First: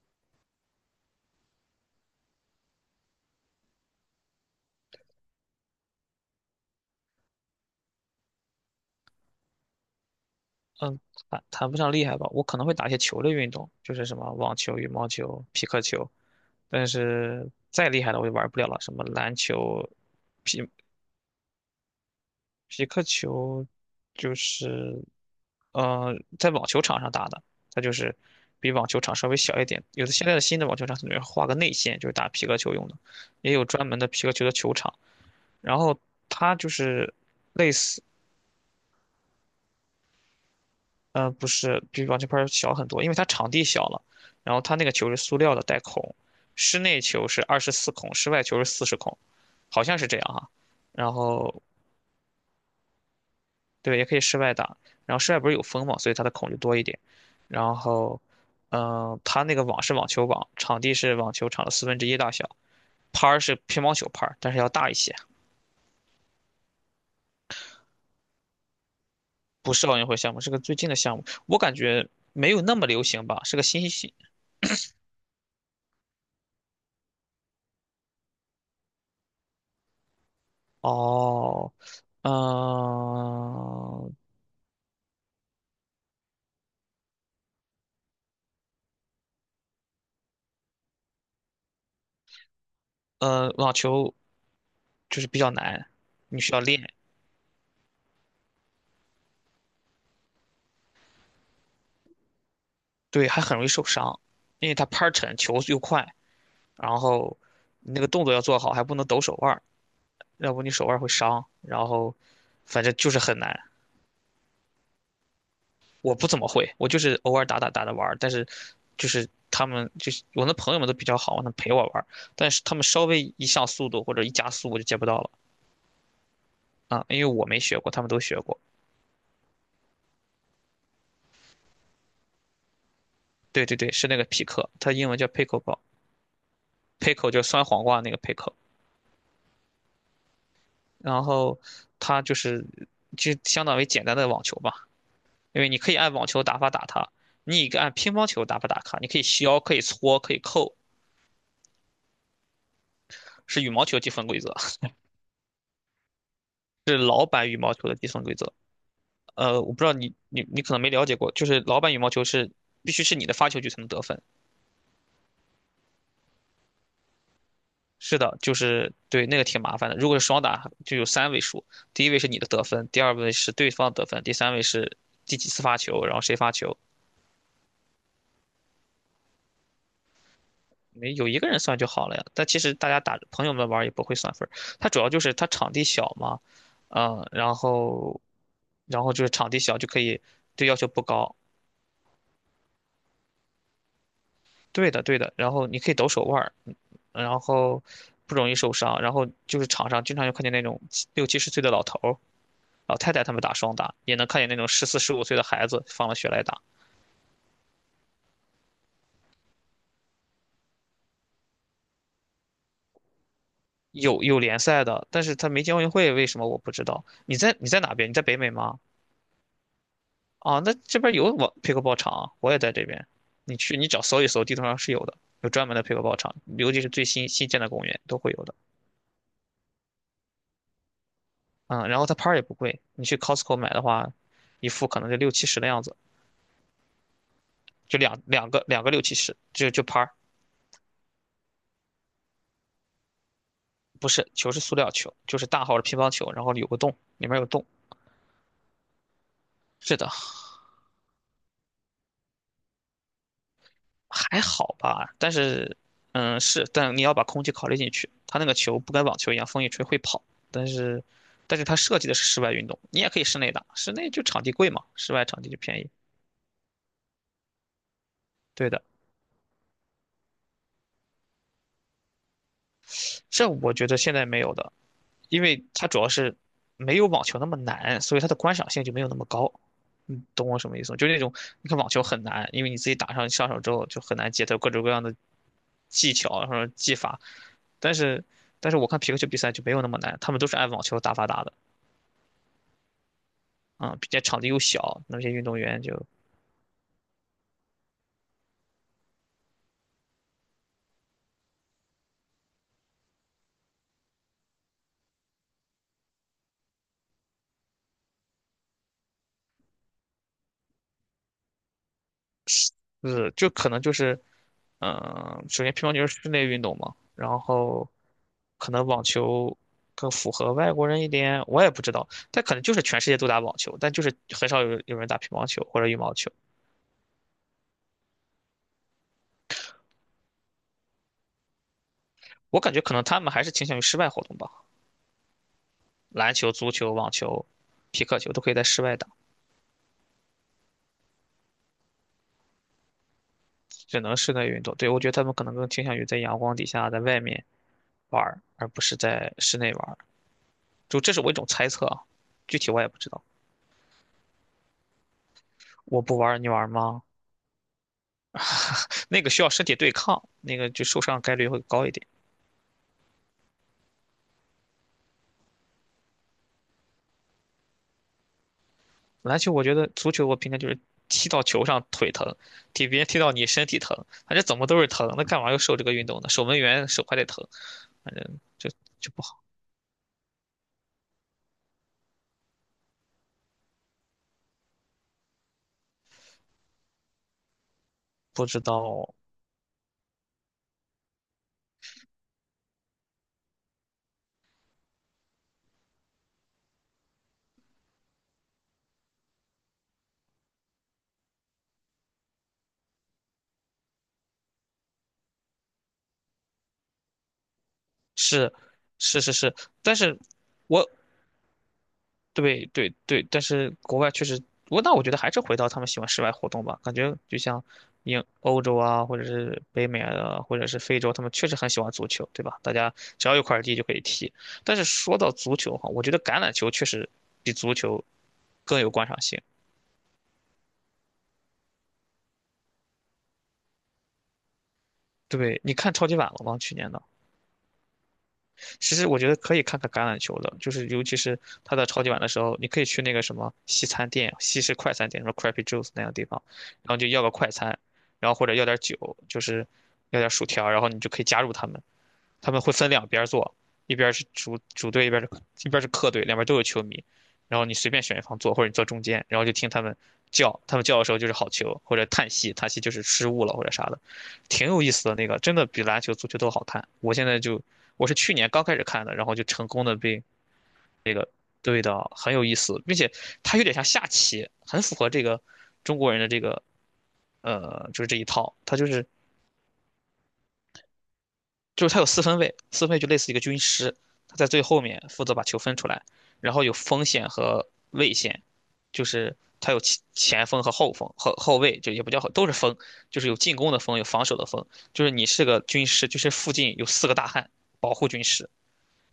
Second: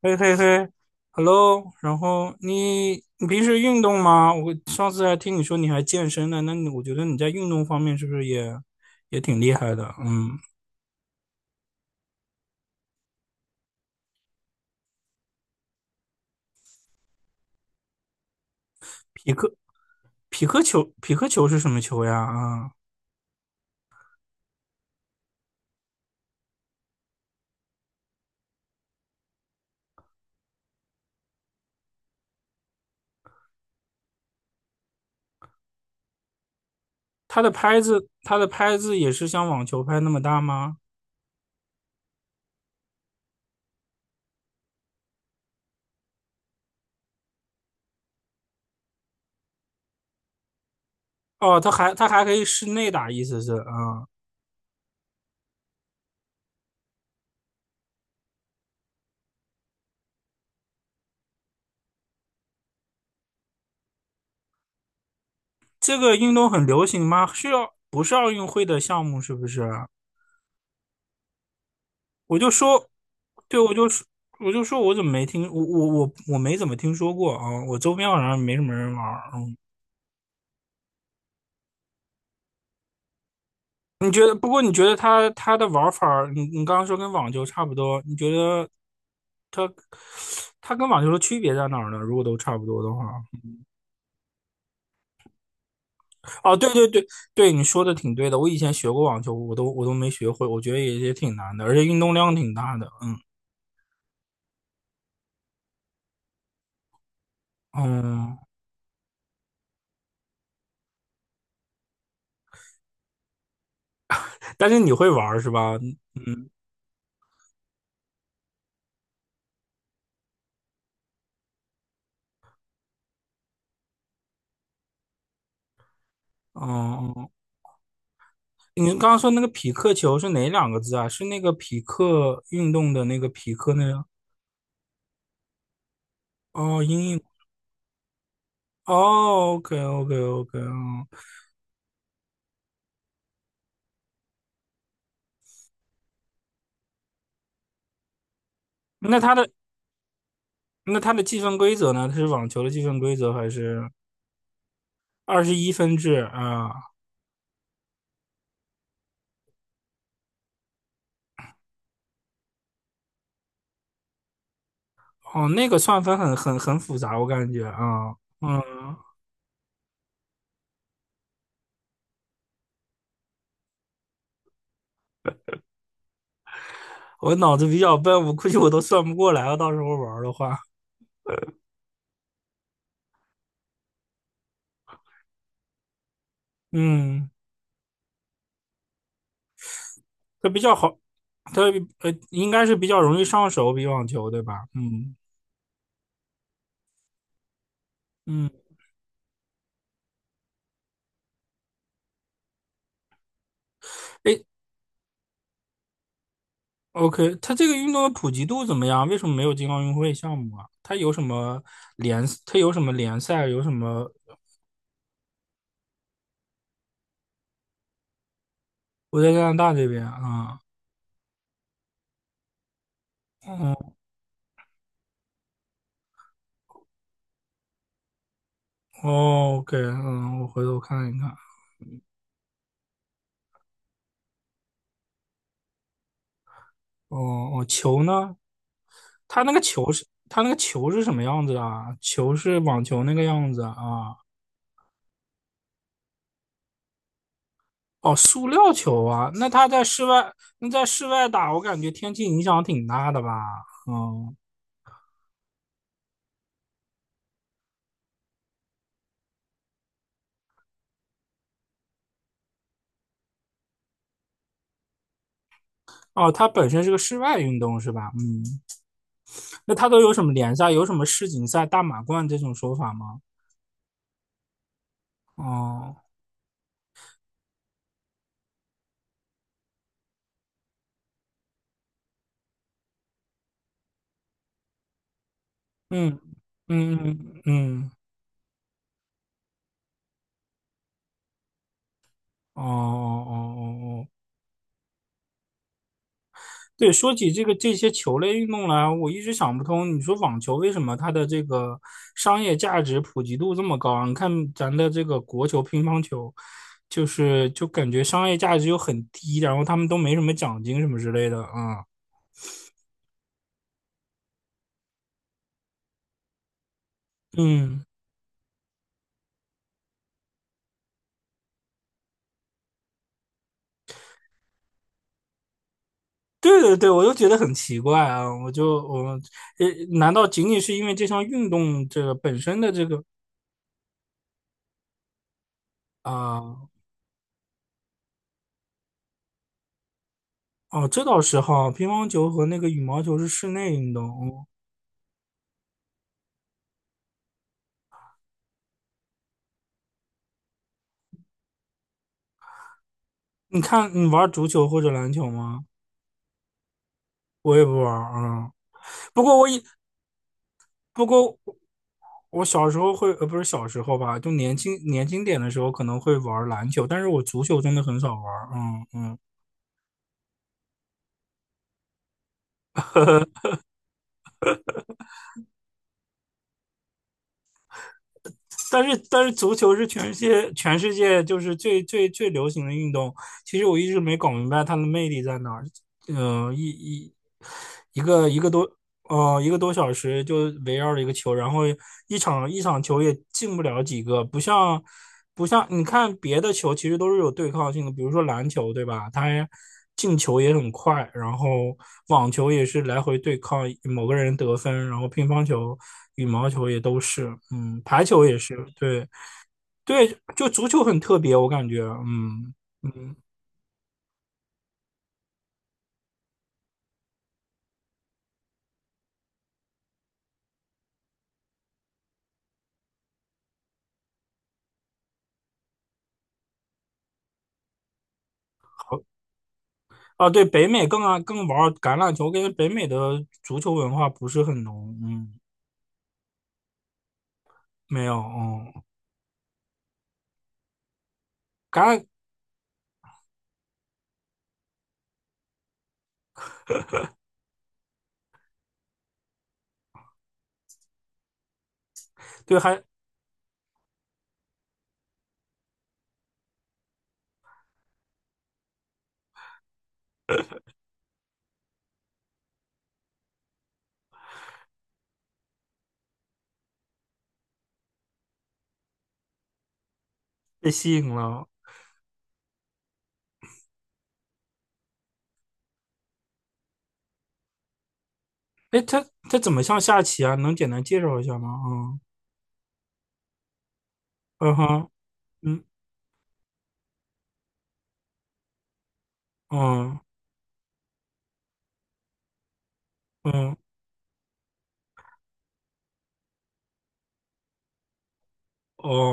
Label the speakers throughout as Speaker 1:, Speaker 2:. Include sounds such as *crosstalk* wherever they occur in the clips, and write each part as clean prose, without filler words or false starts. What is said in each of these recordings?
Speaker 1: 嘿嘿嘿，Hello，然后你平时运动吗？我上次还听你说你还健身呢，那你我觉得你在运动方面是不是也挺厉害的？嗯，
Speaker 2: 嗯，谈不上厉害吧，我可能会打一些球类运动，就是什么网球、羽毛球、匹克球，但是再厉害的我也玩不了了，什么
Speaker 1: 匹
Speaker 2: 篮
Speaker 1: 克
Speaker 2: 球、
Speaker 1: 匹克
Speaker 2: 匹
Speaker 1: 球匹克球是什么球呀？啊，
Speaker 2: 匹克球，就是呃，在网球场上打的，它就是比网球场稍微小一点。有的现在的新的网球场它里面画个内线，就是打皮克球用的，也有专门的皮克球的球场。然后它就是
Speaker 1: 它的
Speaker 2: 类
Speaker 1: 拍
Speaker 2: 似，
Speaker 1: 子它的拍子也是像网球拍那么大吗？
Speaker 2: 不是，比网球拍儿小很多，因为它场地小了，然后它那个球是塑料的，带孔，室内球是24孔，室外球是40孔，好像是这样哈。然
Speaker 1: 哦，
Speaker 2: 后
Speaker 1: 它还可以室内打，意思是
Speaker 2: 对，也
Speaker 1: 啊，
Speaker 2: 可以室外打，然后室外不是有风嘛，所以它的孔就多一点。然后，它那个网是网球网，场地是网球场的四分之一大小，拍儿是乒乓球拍儿但是要大一些，
Speaker 1: 这个运动很流行吗？是要不是奥运会的项目是不是
Speaker 2: 不是
Speaker 1: 啊？
Speaker 2: 奥运会项目，是个最近的项目，我感觉
Speaker 1: 我就
Speaker 2: 没有那么
Speaker 1: 说，
Speaker 2: 流行吧，是
Speaker 1: 对，
Speaker 2: 个新。
Speaker 1: 我就说我怎么没听，我没怎么听说过啊，我周边好像没什么人玩儿。嗯。
Speaker 2: 哦，
Speaker 1: 你
Speaker 2: 嗯，
Speaker 1: 觉得？不过你觉得它的玩法儿你刚刚说跟网球差不多，你觉得它跟网球的区别在哪儿呢？如果都差不多的话，
Speaker 2: 网球就是比较难，你需
Speaker 1: 哦，
Speaker 2: 要
Speaker 1: 对对
Speaker 2: 练，
Speaker 1: 对对，你说的挺对的。我以前学过网球，我都没学会，我觉得也挺难的，而且运动量挺大的。嗯
Speaker 2: 对，还很容易受伤，因为它拍儿沉，球又快，然后你那个动作
Speaker 1: 嗯，
Speaker 2: 要做好，还不能抖手腕儿，要不你手腕儿会伤，然后反正就是很难。
Speaker 1: 但是你会玩儿是吧？
Speaker 2: 我不怎么
Speaker 1: 嗯
Speaker 2: 会，我就是偶尔打打着玩儿，但是就是他们我那朋友们都比较好，能陪我玩儿，但是他们稍微一上速度或者一加速我就接不到了啊，
Speaker 1: 嗯。
Speaker 2: 因为
Speaker 1: 嗯。
Speaker 2: 我没学过，他们都学过。
Speaker 1: 你刚刚说那个匹克球是哪两个字啊？是那个匹克运动的那个匹
Speaker 2: 对
Speaker 1: 克
Speaker 2: 对
Speaker 1: 那
Speaker 2: 对，
Speaker 1: 个？
Speaker 2: 是那个匹克，它英文叫 pickle
Speaker 1: 哦，英译，
Speaker 2: ball，pickle 就是酸黄瓜那个 pickle，
Speaker 1: 哦，OK OK OK，哦，
Speaker 2: 然后它就是就相当于简单的网球吧，因为你可以按网球打法打它，你也可以按乒乓球打法打它，你可
Speaker 1: 那
Speaker 2: 以
Speaker 1: 它的
Speaker 2: 削，可以搓，可以扣，
Speaker 1: 那它的计分规则呢？它是网球的计分规则还
Speaker 2: 是羽
Speaker 1: 是
Speaker 2: 毛球积分规则，
Speaker 1: 21分制啊？
Speaker 2: 是老版羽毛球的积分规则。我不知道你可能没了解过，就是老版羽毛球是必须是你的发球局才能得分，
Speaker 1: 哦，那个算分很复杂，我感觉啊，
Speaker 2: 是的，就
Speaker 1: 嗯，
Speaker 2: 是对那个挺麻烦的。如果是双打，就有三位数，第一位是你的得分，第二位是对方得分，第三位是第几次发球，然后谁发球，
Speaker 1: 我脑子比较笨，我估计我都算不过来了，到时候玩儿的话，
Speaker 2: 没有一个人算就好了呀。但其实大家打朋友们玩儿也不会算分儿，它主要就是它场地小嘛，嗯，
Speaker 1: 嗯，
Speaker 2: 然后就是场地小就可以，
Speaker 1: 它比
Speaker 2: 对，
Speaker 1: 较
Speaker 2: 要求
Speaker 1: 好，
Speaker 2: 不高，
Speaker 1: 它应该是比较容易上手，比网球对吧？
Speaker 2: 对的
Speaker 1: 嗯
Speaker 2: 对的，然后你可以抖手腕儿，然后不
Speaker 1: 嗯。
Speaker 2: 容易受伤，然后就是场上经常就看见那种70岁的老头儿，老太太他们打双打，也能
Speaker 1: 哎，
Speaker 2: 看见那种14、15岁的孩子放了学来打。
Speaker 1: OK，它这个运动的普及度怎么样？为什么没有进奥运会项目啊？它有什么联赛？有什么？
Speaker 2: 有联赛的，但是他没进奥运会，为什么我不知道？你在哪边？你在北美吗？
Speaker 1: 我在加拿大这边啊，
Speaker 2: 啊，那这边有pickleball 场啊，我也在这边。你去你
Speaker 1: 嗯，
Speaker 2: 找搜一搜，地图上是有的，有专门的 pickleball 场，尤其是最新建的公园都会有的。
Speaker 1: 哦，OK，嗯，我回头看一看。
Speaker 2: 嗯，然后它拍儿也不贵，你去 Costco 买的话，一副可能就六七十的样子，
Speaker 1: 哦哦，
Speaker 2: 就
Speaker 1: 球
Speaker 2: 两
Speaker 1: 呢？
Speaker 2: 两个两个六七十，
Speaker 1: 它那个
Speaker 2: 就
Speaker 1: 球
Speaker 2: 拍
Speaker 1: 是
Speaker 2: 儿，
Speaker 1: 它那个球是什么样子啊？球是网球那个样子
Speaker 2: 不
Speaker 1: 啊？
Speaker 2: 是，球是塑料球，就是大号的乒乓球，然后有个洞，里面有洞。
Speaker 1: 哦，塑料球啊？
Speaker 2: 是的，
Speaker 1: 那在室外打，我感觉天气影响挺大的吧？嗯，
Speaker 2: 还好吧，但是，嗯，是，但你要把空气考虑进去。它那个球不跟网球一样，风一吹会跑，但是，它设计的是室外运动，你也可以室内打，室内就场地贵嘛，室外场地就便宜。
Speaker 1: 哦，它本身是个室外运动是吧？嗯。
Speaker 2: 对的，
Speaker 1: 那它都有什么联赛？有什么世锦赛、大满贯这种说法吗？
Speaker 2: 这我觉得现在没有的，因为它主
Speaker 1: 哦，
Speaker 2: 要是没有网球那么难，所以它的观赏性就没有那么高。你懂我什么意思吗？就那种你看网球很难，因为你自己打上手之后就很难接，它有各种各样的技
Speaker 1: 嗯
Speaker 2: 巧，然后技
Speaker 1: 嗯
Speaker 2: 法，
Speaker 1: 嗯嗯，
Speaker 2: 但是但是我看皮克球比赛就没有那么难，他们都是按网球打法打的。
Speaker 1: 哦哦哦
Speaker 2: 嗯，
Speaker 1: 哦哦，
Speaker 2: 并且场地又小，那些运动员就
Speaker 1: 对，说起这些球类运动来，我一直想不通，你说网球为什么它的这个商业价值普及度这么高啊？你看咱的这个国球、乒乓球，就是感觉商业价值又很低，然后他们都没什么奖金什么之类的啊，
Speaker 2: 就可能就是，首先乒乓球是室内运动嘛，然
Speaker 1: 嗯。
Speaker 2: 后可能网球更符合外国人一点，我也不知道，但可能就是全世界都打网球，但就是很少有人打乒乓球或者羽毛球，
Speaker 1: 对对对，我就觉得很奇怪啊！我就我呃，难道仅仅是因为这项运动这个本身
Speaker 2: 我
Speaker 1: 的
Speaker 2: 感觉
Speaker 1: 这
Speaker 2: 可
Speaker 1: 个
Speaker 2: 能他们还是倾向于室外活动吧，篮球、
Speaker 1: 啊、
Speaker 2: 足球、网球。皮克球都可以在室外打，
Speaker 1: 哦，这倒是哈，乒乓球和那个羽毛球是室内运
Speaker 2: 只
Speaker 1: 动。
Speaker 2: 能室
Speaker 1: 哦，
Speaker 2: 内运动。对，我觉得他们可能更倾向于在阳光底下，在外面玩儿，而不是在室内玩儿。就这是我一种猜测啊，具体我也不知道。
Speaker 1: 你看，你玩足球或者篮球吗？
Speaker 2: 我不玩儿，你玩儿吗？
Speaker 1: 我也不玩啊、嗯。
Speaker 2: 那
Speaker 1: 不
Speaker 2: 个
Speaker 1: 过
Speaker 2: 需
Speaker 1: 我
Speaker 2: 要
Speaker 1: 也
Speaker 2: 身体对抗，那个就受
Speaker 1: 不
Speaker 2: 伤概
Speaker 1: 过
Speaker 2: 率会高一点。
Speaker 1: 我小时候会不是小时候吧，就年轻点的时候可能会玩篮球，但是我足球真的很少玩。嗯嗯。
Speaker 2: 篮球我觉得，足球我平常就是踢到球上腿疼，踢别人踢到你身体疼，反正怎么都是疼。那干嘛要受这个运动呢？守门员手还得疼，反正就
Speaker 1: 但是
Speaker 2: 就不
Speaker 1: 但是
Speaker 2: 好。
Speaker 1: 足球是全世界就是最流行的运动，其实我一直没搞明白它的魅力在哪儿。嗯、呃一一一个一
Speaker 2: 不
Speaker 1: 个
Speaker 2: 知
Speaker 1: 多
Speaker 2: 道，
Speaker 1: 一个多小时就围绕着一个球，然后一场球也进不了几个，不像你看别的球其实都是有对抗性的，比如说篮球，对吧？它进球也很快，然后网球也是来回对抗某个人得分，然后乒乓球、羽毛球也都是，嗯，排球也
Speaker 2: 是
Speaker 1: 是，对
Speaker 2: 是是是，但
Speaker 1: 对，
Speaker 2: 是，
Speaker 1: 就足球
Speaker 2: 我
Speaker 1: 很特别，我感觉，嗯，
Speaker 2: 对对对，但是国外确实，那我觉得还是回到他们喜欢室外活动吧。感觉就像欧洲啊，或者是北美啊，或者是非洲，他们确实很喜欢足球，对吧？大家只要有块地就可以踢。但是说到足球哈，我觉得橄榄球确实比足球更有
Speaker 1: 好
Speaker 2: 观赏性。
Speaker 1: 啊，对，北美更玩橄榄球，跟北美的足球文化不是很浓，嗯，
Speaker 2: 对，你看超级碗了吗？去年的。
Speaker 1: 没有，嗯。
Speaker 2: 其实我觉得可以看看橄榄球的，就是尤其是他到
Speaker 1: 橄
Speaker 2: 超
Speaker 1: 榄
Speaker 2: 级碗的时候，你可以去那个什么西餐店、西式快餐店，什么 Crappy Juice 那样的地方，然后就要个快餐，然后或者要点酒，就是要点薯条，然后你就可以加入他们，他
Speaker 1: 对，
Speaker 2: 们会
Speaker 1: 还
Speaker 2: 分两边儿坐，一边儿是主队，一边儿是客队，两边儿都有球迷。然后你随便选一方坐，或者你坐中间，然后就听他们叫，他们叫的时候就是好球，或者叹息，叹息就是失误了或者啥的，挺有意思的那个，真的比篮球、足球都好看。我现在就我是去年刚开始看的，然后就成功的被
Speaker 1: 被吸引
Speaker 2: 那个，
Speaker 1: 了。
Speaker 2: 对的，很有意思，并且它有点像下棋，很符合这个中国人的这个，就是这一套，它
Speaker 1: 哎，
Speaker 2: 就
Speaker 1: 它
Speaker 2: 是
Speaker 1: 它怎么像下棋啊？能简单介绍一下吗？
Speaker 2: 就是
Speaker 1: 嗯
Speaker 2: 他有四分卫，四分卫就类似一个军师，他在
Speaker 1: 嗯
Speaker 2: 最后
Speaker 1: 哼，
Speaker 2: 面负责把球
Speaker 1: 嗯
Speaker 2: 分出来，然后有锋线和卫线，就是他有前
Speaker 1: 嗯
Speaker 2: 前锋和后锋后后卫，就也不叫后，都是锋，就是有进
Speaker 1: 嗯，
Speaker 2: 攻的锋，有防守的锋，就是你是个军师，就是附近有4个大汉保护军师，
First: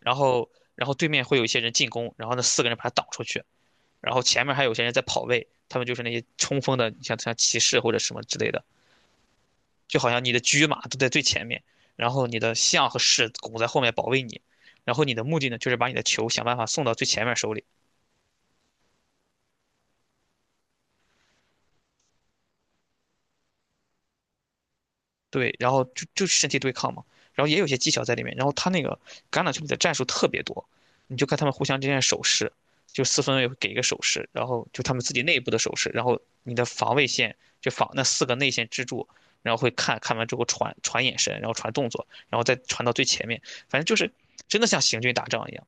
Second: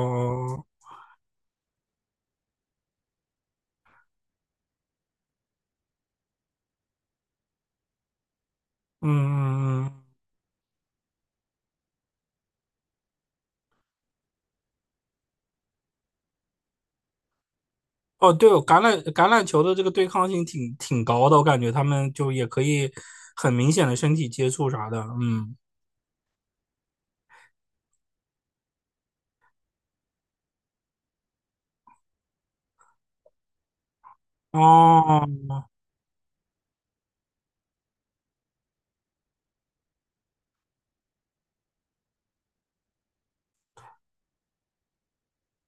Speaker 2: 然后然后对面会有一些人进攻，然后那4个人把他挡出去，然后前面还有些人在跑位，他们就是那些冲锋的，像骑士或者什么之类的。
Speaker 1: 嗯嗯嗯
Speaker 2: 就
Speaker 1: 嗯，
Speaker 2: 好像你的车马都在最前面，然后你的象和士拱在后面保卫你，然后你的目的呢，就是把你的球想办法送到最前面手里。
Speaker 1: 哦，对哦，橄榄球的这个对抗性挺高的，我感觉他们就也可以很明显的身体接触啥的。嗯，
Speaker 2: 对，然后就身体对抗嘛，然后也有些技巧在里面，然后他那个橄榄球里的战术特别多，你就看他们互相之间的手势，就四分卫会给一个手势，然后就他们自己
Speaker 1: 哦，
Speaker 2: 内部的手势，然后你的防卫线就防那4个内线支柱。然后会看完之后传眼神，然后传动作，然后再传到最前面，反正就是真的像行军打仗一样，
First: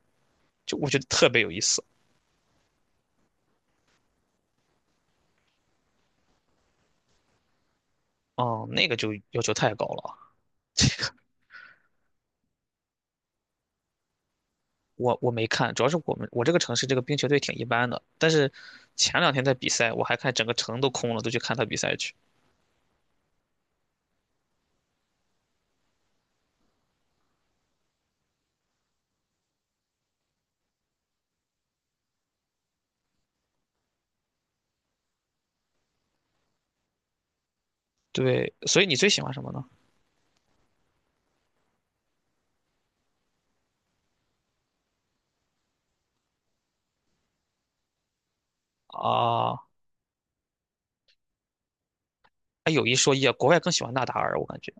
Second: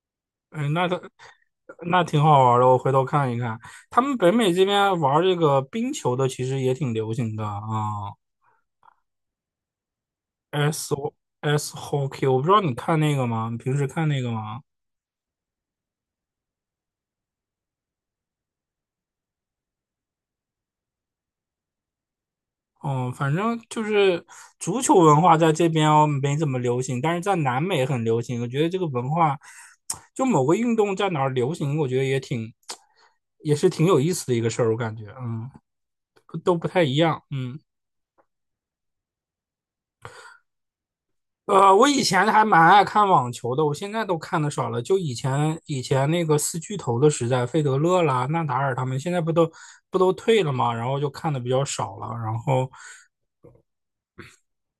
Speaker 1: 哎，
Speaker 2: 就我觉得特别有意思。
Speaker 1: 那挺好玩的，我回头看一看。他们北美这边玩这个冰球的其实也挺流行的啊。
Speaker 2: 哦，那个就要求太高了。
Speaker 1: SOS Hockey，我不知道你看那个吗？你平时看那个吗？
Speaker 2: 我没看，主要是我这个城市这个冰球队挺一般的。但是前两天在比赛，我还看整个城都空了，都去看他比赛去。
Speaker 1: 嗯，反正就是足球文化在这边哦没怎么流行，但是在南美很流行。我觉得这个文化，就某个运动在哪儿流行，我觉得也挺，也是挺有意思的一个事儿。我感觉，嗯，都不太一样，嗯。
Speaker 2: 对，所以你最喜欢什么呢？
Speaker 1: 我以前还蛮爱看网球的，我现在都看的少了。就以前那个四巨头的时代，费德勒啦、纳达尔他们，现在
Speaker 2: 啊，
Speaker 1: 不都退了吗？然后就看的比较少了。然后
Speaker 2: 哎，有一说一啊，国外更喜欢纳达尔，我感觉。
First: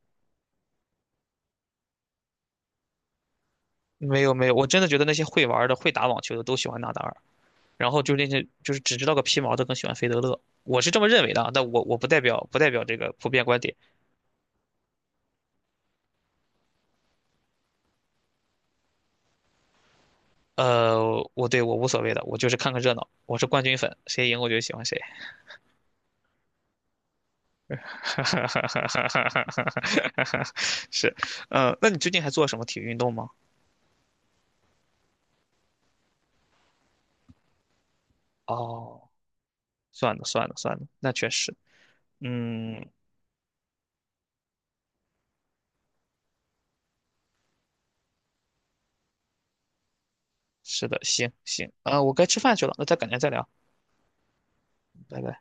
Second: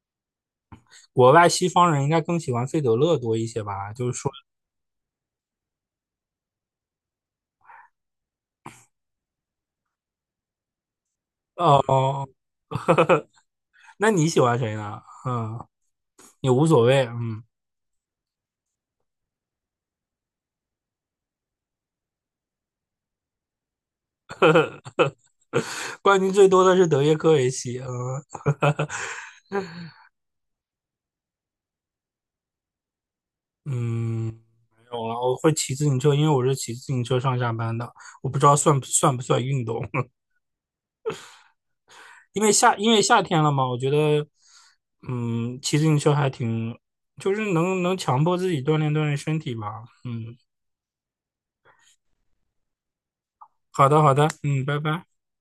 Speaker 1: 国外西方人应该更喜欢费德勒多一些吧？就是
Speaker 2: 没
Speaker 1: 说，
Speaker 2: 有没有，我真的觉得那些会玩的、会打网球的都喜欢纳达尔，然后就那些就是只知道个皮毛的更喜欢费德勒，我是这么认为的啊，但我不代
Speaker 1: 哦，
Speaker 2: 表不代表这个普遍观点。
Speaker 1: 那你喜欢谁呢？嗯，也无所谓。嗯，
Speaker 2: 我无所谓的，我就是看看热闹，我是冠军粉，谁赢我就喜欢谁。
Speaker 1: 冠军最多的是德约科维奇。嗯
Speaker 2: *laughs* 哈，哈哈哈哈哈哈哈，*laughs* 是，那你最近还做什么体育运动吗？
Speaker 1: 嗯，没有了。我会骑自行车，因为我是骑自行车上下班的。我不知道算不
Speaker 2: 哦，
Speaker 1: 算不算运动。
Speaker 2: 算了算了算了，那确实，嗯，
Speaker 1: 因为夏天了嘛，我觉得，嗯，骑自行车还挺，就是能强迫自己锻炼锻炼身体吧。嗯，
Speaker 2: 是的，行行，啊，我该吃饭去了，那再改天再聊，
Speaker 1: 好的好的，嗯，拜拜。
Speaker 2: 拜拜。